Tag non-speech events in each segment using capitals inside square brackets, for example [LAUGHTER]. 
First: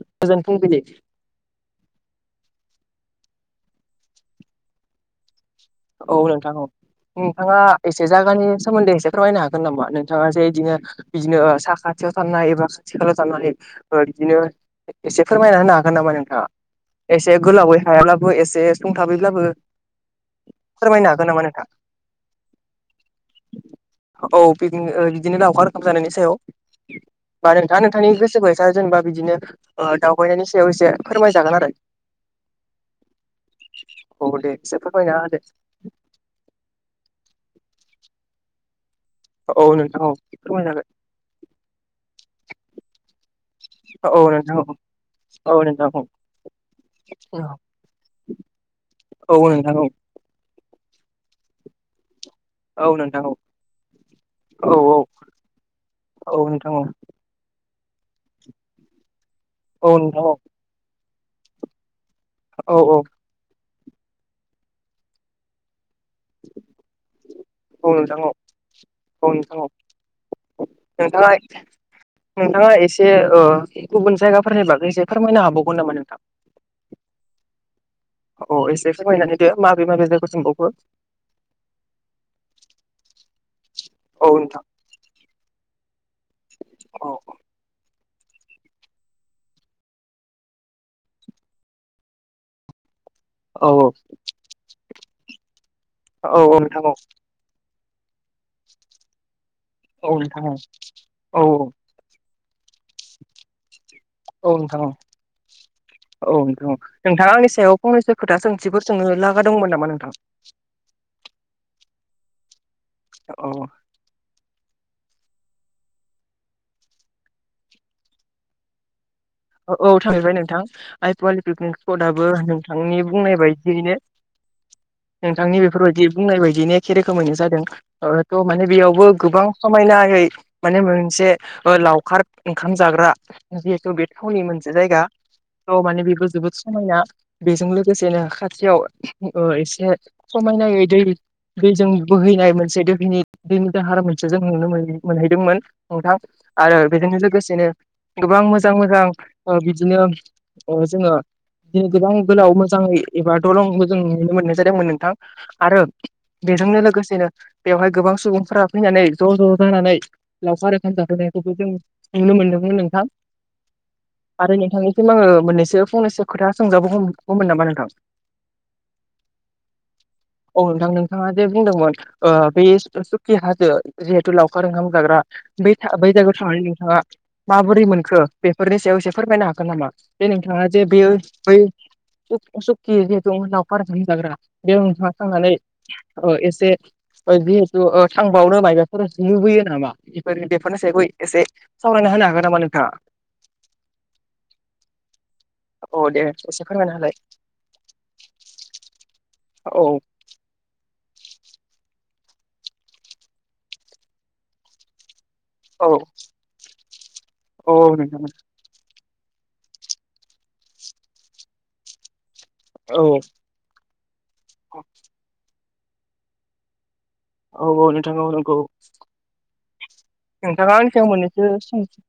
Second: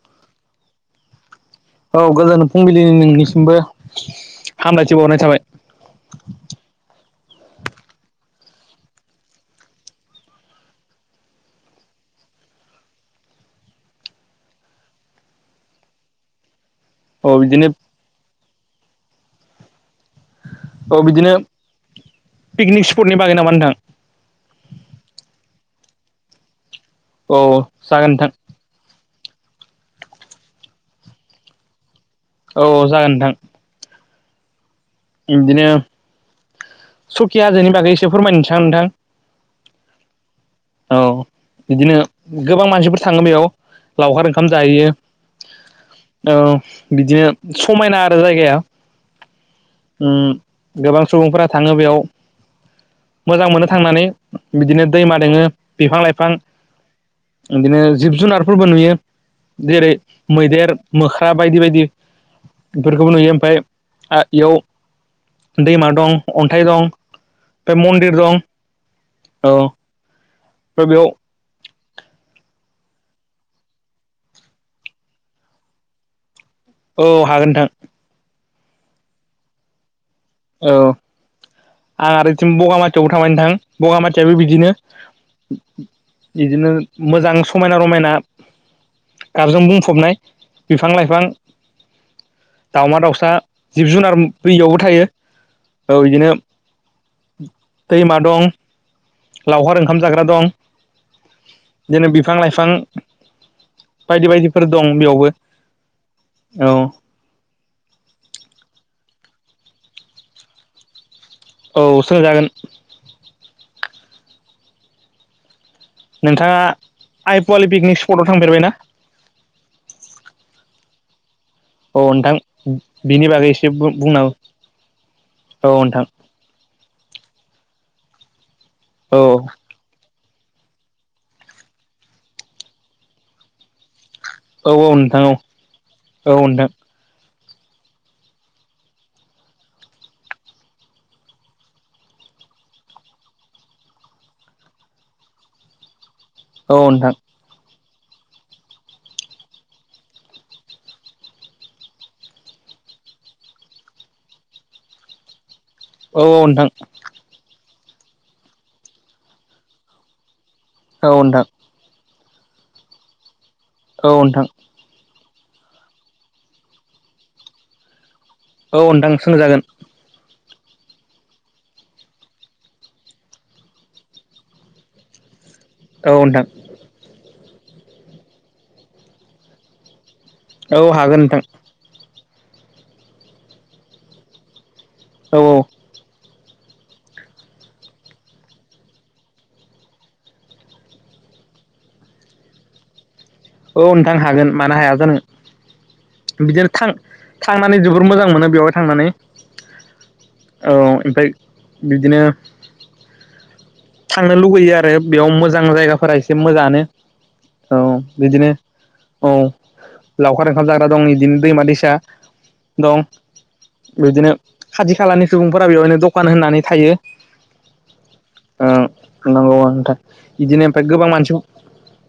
गोजोन फुंबिलि औ गोजोन फुंबिलिनि नोंनिसिमबो हामलायथि बावनाय थाबाय औ नोंथां औ नोंथांङा एसे जायगानि सोमोन्दै एसे फोरमायनो हागोन नामा? नोंथांङा जे इदिनो बिदिनो साखाथि खाथियाव थानाय एबा खाथि खालायाव थानानै ओ बिदिनो एसे फोरमायना होनो हागोन नामा नोंथांङा? औ एसे बिदिनो गोलावै हायाब्लाबो एसे सुंथाबैब्लाबो औ फोरमायनो हगोन बिदिनो नामा नोंथांङा? पिकनिक स्पटनि बागै नामा नोंथां औ पिगनि बिदिनो लावखार ओंखाम जानायनि सायाव औ बा नोंथांंङा जागोन नोंथांनि नोंथां गोसोबायसा जेनबा बिदिनो ओ दावबायनायनि सायाव एसे फोरमायजागोन आरो औ औ जागोन नोंथां औ दे एसे फोरमाइना होदो सखिया हाजोनि बागै एसे फोरमायनोसैआं नोंथां औ नोंथां औ फोरमाय जागोन औ बिदिनो गोबां मानसिफोर थांङो बेयाव औ लावखार ओंखाम नोंथां औ जाहैयो। औ नोंथां औ बिदिनो समायना आरो जायगाया औ नोंथां औ उम गोबां सुबुंफोरा थांङो बेयाव औ नोंथां मोजां मोनो थांनानै औ औ बिदिनो औ दैमा दोंङो बिफां लाइफां औ नोंथां औ बिदिनो जिब जुनारफोरबो नुयो जेरै औ नोंथां औ मैदेर मोख्रा बायदि बायदि औ औ बेफोरखौबो नुयो ओमफ्राय आ एयाव दैमा दं अन्थाइ दं बे औ मन्दिर नोंथां औ दं औ बेयाव नोंथाङा नोंथाङा एसे। ओ गुबुन जायगाफोरनि बागै एसे फोरमायनो हाबावगोन नामा नोंथां। औ हागोन नोंथां। अ एसे फोरमायना होदो माबे माबे जायगा सोंबावखो। औ आं आरो यथिं बगामाथियावबो थांबाय नोंथां औ बगामाथियाबो नोंथां बिदिनो। बिदिनो औ मोजां समायना रमायना गाबजों बुंफबनाय बिफां-लाइफां, [INAUDIBLE] दावमा-दाउस फ्रा औ जिब-जुनार बैयावबो थायो। औ औ नोंथां औ। दैमा दं। लावखार ओंखाम औ जाग्रा नोंथां दं औ औ [INAUDIBLE] बिदिनो बिफां-लाइफां बायदि औ बायदिफोर नोंथां औ दं बेयावबो। औ नोंथां अ नोंथाङा आंनि सायाव फंनैसो खोथा सोंथिफोर सोंनो ला बा दंमोन नामा नोंथां? [INAUDIBLE] औ सोलायजागोन। औ। नोंथाङा आइ पवालि पिकनिक स्पटआव थांफेरबाय ना? औ थांहैबाय नोंथां आइ पवालि पिकनिक औ स्पटआबो नोंथां नोंथांनि बिनि बुंनाय बागै एसे बायदियैनो। बुंना औ। नोंथांनि नोंथां बेफोरबायदि बुंनाय बायदिनो एखे रोखोमैनो जादों। ओ थ' माने बेयावबो औ गोबां समायनायै माने मोनसे ओ लावखार ओंखाम जाग्रा जिहेथु बे फुंनि औ मोनसे औ जायगा नोंथां औ थ' माने बेबो औ जोबोद नोंथां समायना। बेजों लोगोसेनो खाथियाव ओ एसे समायनायै दै दैजों बोहैनाय मोनसे दोहनि दैनि दाहारा मोनसे जों नुनो मोनहैदोंमोन नोंथां। आरो औ नोंथां बेजोंनो लोगोसेनो गोबां मोजां मो जां ओ बिदिनो ओ जोङो दिनै गोबां गोलाव मोजाङै एबा दलंखौ जों नुनो मोननाय जादोंमोन नोंथां। आरो औ नोंथां बेजोंनो लोगोसेनो बेवहाय गोबां सुबुंफोरा फैनानै ज' ज' जानानै लावखार ओंखाम औ नोंथां जाह'नायखौबो जों नुनो मोनदोंमोन नोंथां। औ नोंथां आरो नोंथांनिसिम आङो मोननैसो फंनैसो खोथा सोंजाबो हमगौमोन नामा नोंथां‌? औ नोंथां सोंजागोन औ नोंथां नोंथाङा जे बुंदोंमोन ओ बे सुखि हाजो जिहेथु लावखार ओंखाम जाग्रा बै बै औ जायगायाव नोंथां थांनानै नोंथाङा माबोरै मोनखो बेफोरनि सायाव एसे फोरमायनो हागोन नामा? जे नोंथाङा औ जे बेयो हागोन नोंथां बै सुक सुकि जिहेतु लावखार ओंखाम जाग्रा बेयाव नोंथाङा औ औ थांनानै ओ एसे जिहेतु ओ थांबावनो माइबाफोर लुबैयो नामा बेफोर बेफोरनि सायाव एसे सावरायनो ह फायनो हागोन नामा नोंथाङा? औ नोंथां हागोन मानो हाया जानो। औ दे एसे बिदिनो थां फोरमायना होलाय थांनानै जोबोर मोजां मोनो बेवहाय थांनानै। औ [INAUDIBLE] ओमफ्राय बिदिनो [INAUDIBLE] थांनो लुुबैयो आरो। बेयाव मोजां औ जायगाफोरा एसे मोजाङानो औ बिदिनो। औ लावखार ओंखाम जाग्रा दं बिदिनो दैमा दैसा औ दं बिदिनो खाथि खालानि सुबुंफोरा बेवहायनो दखान होननानै थायो। औ औ नोंथां औ नंगौ। ओं नंगौ नोंथां बिदिनो नोंथाङा ओमफ्राय आंनि सायाव गोबां मानसि मोननैसो सोंथि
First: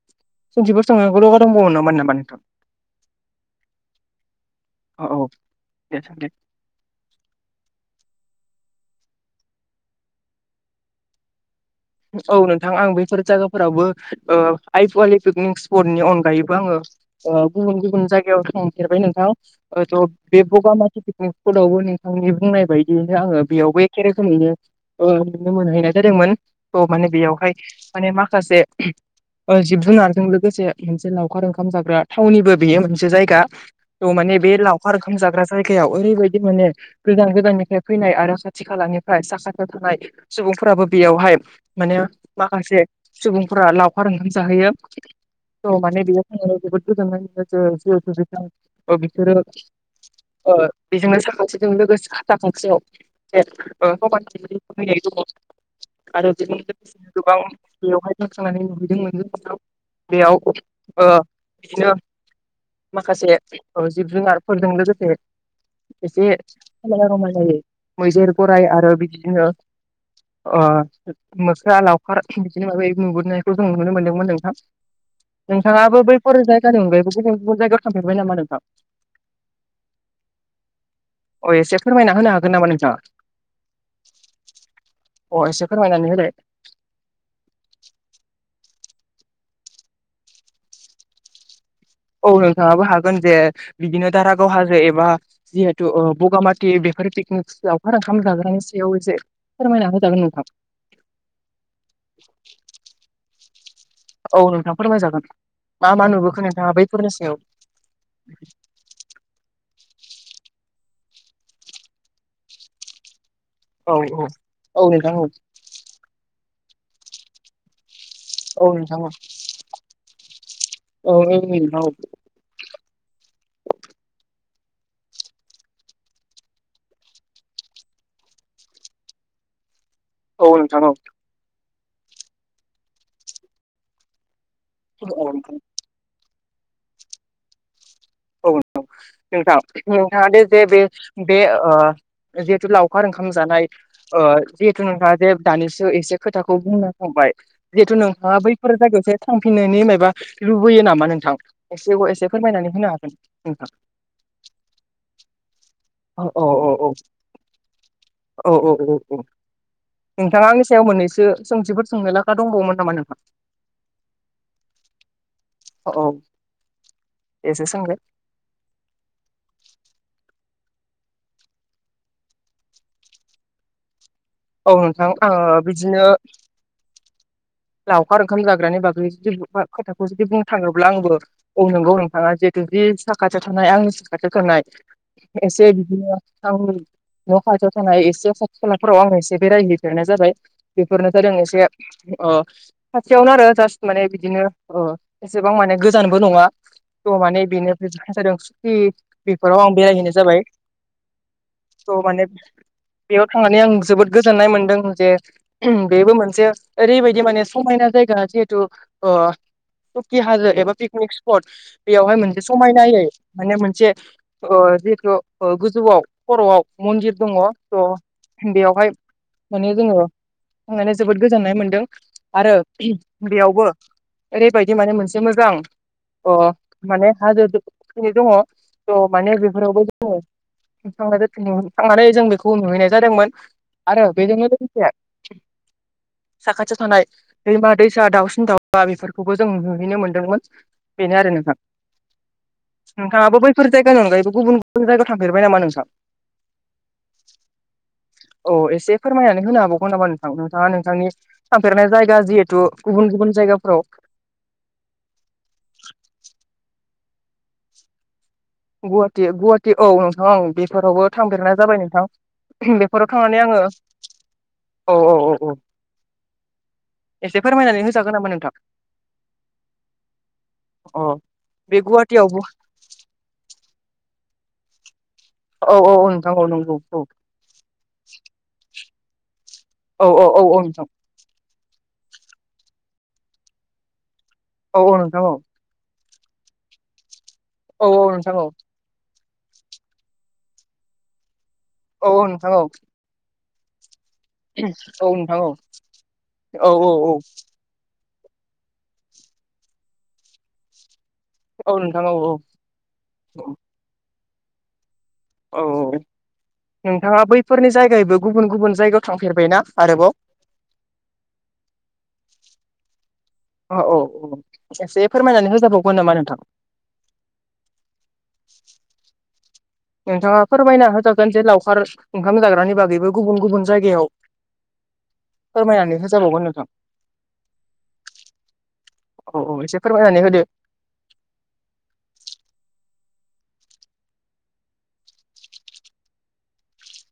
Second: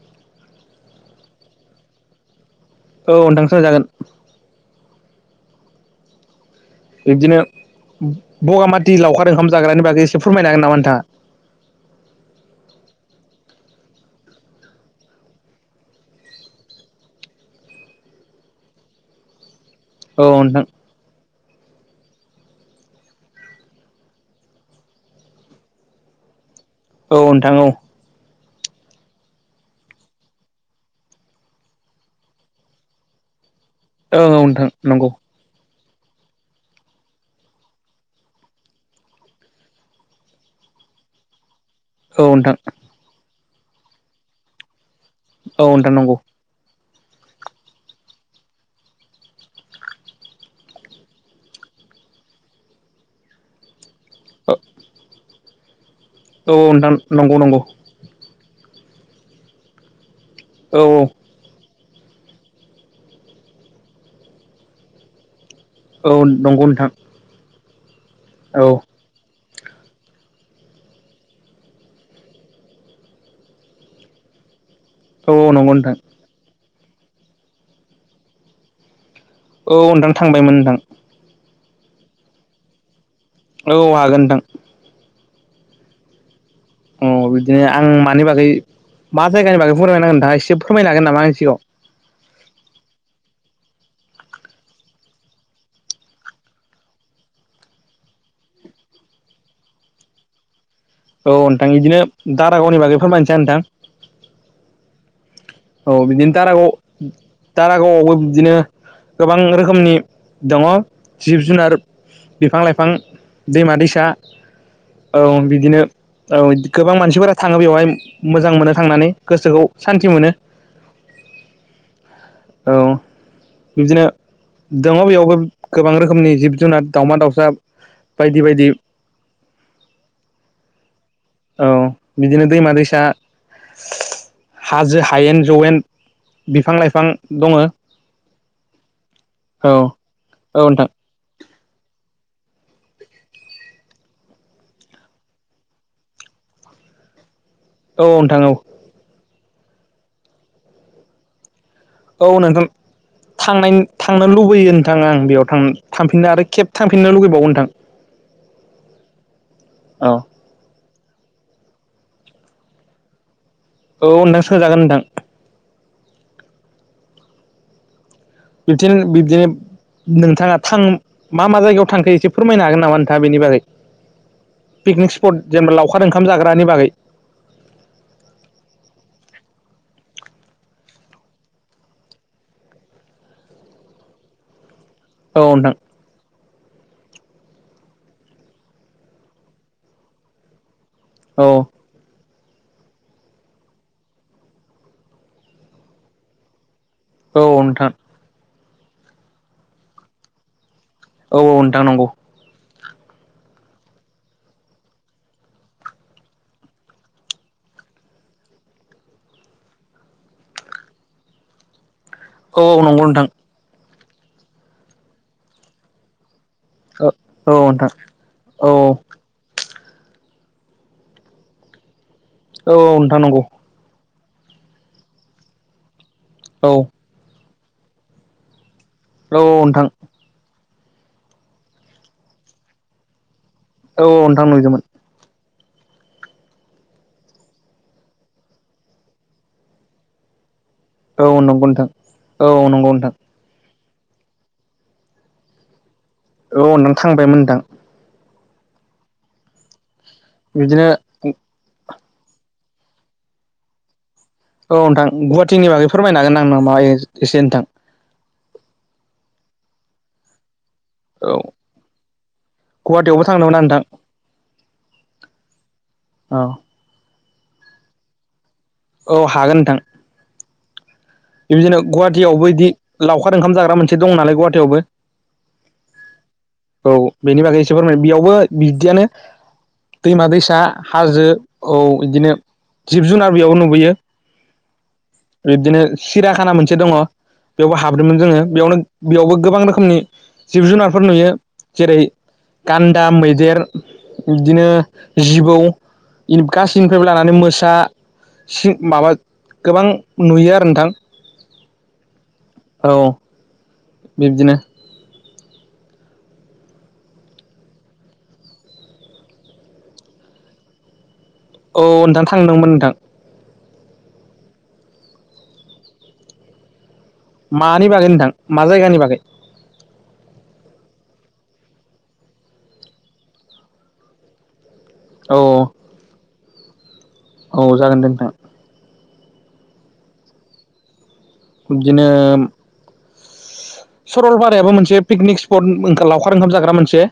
सोंथिफोर सोंनांगौ लगा दंबावमोन नामा नोंथां? औ नोंथां सोंजागोन। औ औ दे दे। बिब्दिनो उम बगामाथि लावखार ओंखाम जाग्रानि बागै एसे फोरमायनो हागोन नामा नोंथाङा‌? औ नोंथां आं बेफोर जायगाफोरावबो ओ आइ फुवालि पिकनिक स्पटनि अनगायैबो आंङो ओ गुबुन-गुबुन जायगायाव थांफेरबाय नोंथां ओ थ बे नामा बगामाथि पिकनिक स्कुलावबो नोंथांनि बुंनाय बायदियैनो आंङो बेयावबो एखेरोखोमैनो ओ नुनो मोनहैनाय जादोंमोन। थ' माने बेयावहाय नोंथाङा माने माखासे ओहोम ओ जिब-जुनारजों लोगोसे मोनसे लावखार ओंखाम जाग्रा थावनिबो बेयो मोनसे जायगा। औ माने बे नोंथां औ लावखार नोंथां ओंखाम जाग्रा जाय गायाव ओरैबायदि माने गोदान गोदाननिफ्राय फैनाय आरो खाथि खालानिफ्राय साखाथियाव थानाय सुबुं फोराबो बेयावहाय माने औ नोंथां नंगौ औ नोंथां माखासे सुबुंफोरा लावखार ओंखाम जाहैयो औ नोंथां माने नंगौ बेयो [INAUDIBLE] बिसोरो ओ बेजोंनो साखांसेजों लोगोसे साथा खंसेयाव औ [INAUDIBLE] [INAUDIBLE] औ नोंथां गोबां नंगौ नंगौ बेवहाय दं थांनानै नुहैदोंमोन जों [INAUDIBLE] बेयाव औ औ बिदिनो माखासे जिब जुनारफोरजों लोगोसे एसे औ नंगौ नोंथां समायना रमायनायै मैदेर गोराइ औ आरो बिदिनो ओ मोख्रा लावखार बिदिनो [INAUDIBLE] खौ जों नुनो मोन्दोंमोन नोंथां औ औ नंगौ नोंथां नोंथाङाबो बैफोर जायगानि अनगायैबो गुबुन गुबुन जायगायाव थांफेरबाय नामा नोंथां औ नोंथां थांबायमोन नोंथां अ एसे फोरमायना होनो हागोन नामा नोंथाङा औ हागोन नोंथां अ एसे फोरमायनानै होलाय अह बिदिनो आं मानि बागै मा जायगानि बागै फोरमायनांगोन नोंथाङा एसे फोरमायनो होगोन नामा आंनि सिगाङाव औ नोंथाङाबो हागोन जे बिदिनो दारागाव हाजो एबा जिहेथु बगामाथि बेफोर फिकनिकस लावखार ओंखाम जाग्रानि सायाव एसे फोरमायना होजागोन नोंथां औ नोंथां इदिनो दारागावनि बागै फोरमायसै नोंथां औ नोंथां फोरमाय जागोन औ बिदिनो दारागाव दारागावआवबो बिदिनो गोबां रोखोमनि दङ जिब जुनार बिफां लाइफां दैमा औ दैसा औ औ बिदिनो औ गोबां मानसिफोरा थाङो बेवहाय मोजां मोनो औ नोंथां औ थांनानै गोसोखौ सान्थि मोनो औ [INAUDIBLE] औ बिदिनो दङ बेयावबो गोबां रोखोमनि जिब जुनार दावमा दाउसा बायदि बायदि [INAUDIBLE] औ नोंथां औ औ बिदिनो दैमा दैसा हाजो औ हायेन नोंथां जवेन बिफां लाइफां दङ औ औ नोंथां औ नोंथाङा दे जे बे नोंथां बे ओ जिहेतु लावखार ओंखाम जानाय ओ जिहेथु नोंथाङा जे दानिसो एसे खोथाखौ बुंना बाय जिहेथु औ नोंथां नोंथाङा औ बैफोर जायगायावसो थांफिननायनि माबा लुबैयो नामा नोंथां एसेव एसे औ नोंथां फोरमायनानै होनो हागो थांनाय थांनो लुुबैयो नोंथां आं बेयाव थां औ थांफिननो औ आरो औ केब औ थांफिननो लुुबैबावो नोंथां औ औ औ औ औ नोंथाङा सायाव मोननैसो सोंथिफोर सोंनो लाखा दंबावोमोन नामा नोंहा औ नोंथां सोजागोन नोंथां अ औ एसे सोंलाय [INAUDIBLE] नोंथाङा थां मा मा जायगायाव थांखो फोरमायनो हागोन नामा नोंथाङा बेनि बागै औ नोंथां पिकनिक स्पट आं जेनेबा लावखार बिदिनो ओंखाम जाग्रानि बागै लावखार ओंखाम जाग्रानि बागै खोथाखौ जुदि बुंनो थाङोब्ला आंबो औ नंगौ नोंथाङा जिहेथु जि साखाथियाव थानाय आंनि साखाथियाव थानाय औ एसे नोंथां बिदिनो आंनि न खाथियाव थानाय एसे खाथि खालाफोराव आं एसे एसे बेरायहैफेरानो जाबाय बेफोरनोथ जों एसे औ अ खाथियावनो आरो जास्ट माने बिदिनो ओ एसेबां माने गोजानबो नङा द औ माने बेनिफ्राय नोंथां ज जादों सुखि बेफोराव आं बेरायहैनाय जाबाय। औ औ नोंथां थ' नंगौ। माने बेयाव थांनानै आं जोबोद। गोजोन्नाय मोनदों जे बेबो मोनसे ओरैबायदि माने समायना जायगा जिहेतु ओ थुखि हाजो एबा पकनिक स्पट बेयावहाय मोनसे औ औ नंगौ समायनायै नोंथां माने मोनसे ओ जिथु गोजौआव खर आव मन्दिर दङ औ थ नोंथां औ बेवहाय माने जोङो माने जोबोद गोजोननाय मोनदों आरो औ नोंथां नंगौ बेयावबो ओरैबायदि माने मोनसे मोजां अ औ माने हाजो फैनाय दङ थ माने औ बेफोरावबो नोंथां जोङो थांनानै जों बेखौ नुहैनाय जादोंमोन आरो औ औ बेजों नोंथां नुदोंमोन लोगोसे [INAUDIBLE] साखाथियाव थानाय दैमा दैसा दाउसिन दाउबा बेफोरखौबो जों नुहैनो मोनदोंमोन। बेनो औ आरो नोंथां नंगौ औ नंगौ नोंथां नोंथाङाबो बैफोर जायगानि अनगायैबो गुबुन गुबुन जायगायाव थांफेरबाय नामा नोंसा औ नों थांबायमोनदां। औ एसे फोरमायनानै होनो हाबावगोन नामा नोंथां नोंथाङा बिदिनो नोंथांनि थांफेरनाय जायगा। दा जिहेथु गुबुन गुबुन जायगाफ्राव औ नोंथां गुवाहाटीनि बागै फोरमायनो हागोन ना माबा एसे नोंथां। गुवाहाटिया गुवाहाटि औ नोंथां। फोरावबो औ थांदेरनाय जाबाय नोंथां बेफोराव गुवाहाटियावबो थांनानै थांदोंमोन आं आङो नोंथां औ औ औ औ औ एसे फोरमायनानै होजागोन नामा नोंथां औ हागोन नोंथां अ बिदिनो गुवाहाटियावबो बिदि लावखार ओंखाम जाग्रा मोनसे दं नालाय गुवाहाटियावबो। औ औ औ नोंथां नंगौ औ बेनि बागै एसे फोरमाय बेयावबो बिदियानो। औ दैमा औ औ दैसा औ नोंथां हाजो औ इदिनो। जिब जुनार बेयाव नुबोयो। औ औ नोंथां औ। सिरााखाना मोनसे दङ बेयावबो औ हाबदोंमोन नोंथां जोङो औ बेयावनो। बेयावबो गोबां रोखोमनि जिब जुनारफोर नुयो जेरै औ औ नोंथां औ गान्दा मैदेर। बिबदिनो औ नोंथां औ जिबौ औ गासैनिफ्रायबो लानानै मोसा। सिख माबा गोबां नुयो आरो नोंथां औनोथां औ औ औ बिब्दिनो औ औ नोंथाङा बैफोरनि जायगायबो गुबुन गुबुन जायगायाव थांफेरबायना आरोबाव औ नोंथां थांदोंमोन नोंथां औ औ औ एसे फोरमायनानै होजाबावगोन नामा नोंथां मानि बागै नोंथां मा जायगानि बागै नोंथाङा फोरमायना होजागोन जे लावखार ओंखाम जाग्रानि बागैबो गुबुन गुबुन जायगायाव। औ फोरमायनानै होजाबावगोन नोंथां। औ जागोन दे नोंथां। औ औ एसे फोरमायनानै होदो। बिदिनो। सरलपारायाबो मोनसे पिकनिक स्पट ओंखार लावखार ओंखाम जाग्रा मोनसे।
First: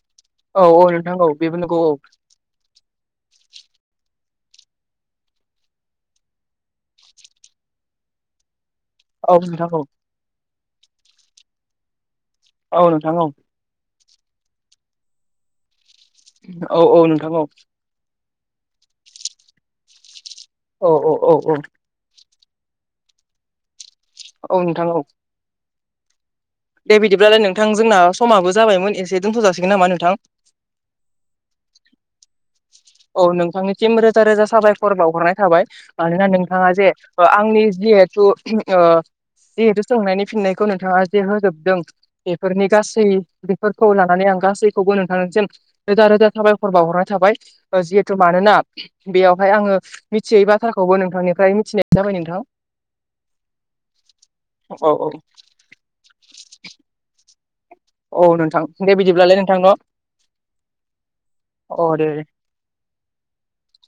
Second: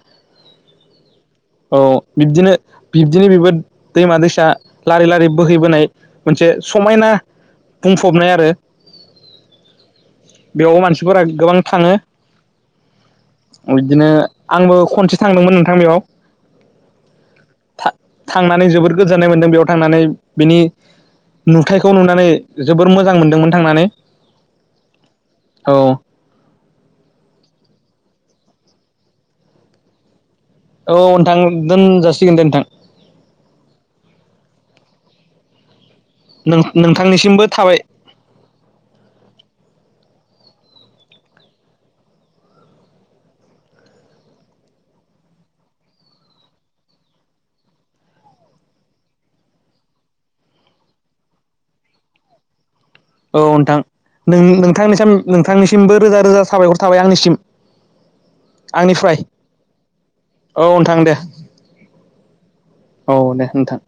औ औ नोंथां बेबो नंगौ औ बिबदिनो बिब्दिनो बिबो। दैमा दैसा लारि लारि बोहैबोनाय मोनसे समायना बुंफबनाय आरो। औ औ नोंथां औ बेयाव मानसिफोरा गोबां थाङो। औ नोंथां औ बिदिनो आंबो खनसे थांदोंमोन नोंथां बियाव। औ औ नोंथां औ थांनानै जोबोर गोजोननाय मोनदों बेयाव थांनानै बिनि औ औ औ औ नुथायखौ नुनानै जोबोर मोजां मोनदोंमोन थांनानै। औ नोंथां औ। औ दे बिदिब्लालाय नोंथां जोंना समाबो जाबायमोन एसे दोनथ' जासिगोन नामा नोंथां? औ नोंथां दोनजासिगोन दे नोंथां औ नोंथांनिसिम रोजा रोजा साबायखर बावहरनाय थाबाय। मानोना नोंथाङा जे ओ नोंथांनिसिमबो आंनि थाबाय जिहेथु ओ जिहुथु सोंनायनि फिननायखौ नोंथाङा जे होजोबदों बेफोरनि गासै बेफोरखौ लानानै आं गासैखौ [UNINTELLIGIBLE] नोंथांसिम रोजा रोजा साबायख'र बावहरनाय थाबाय। जिहेथु मानोना बेयावहाय आङो मिथियै बाथ्राखौबो नोंथांनिफ्राय मिथिनाय जाबाय नोंथां। औ नोंथां नों औ औ नोंथांनिसिम नोंथांनिसिमबो रोजा रोजा साबायखर थाबाय आंनिसिम। औ नोंथां दे आंनिफ्राय बिदिब्लालै नोंथां न'। औ नोंथां दे अ दे दे औ दे नोंथां।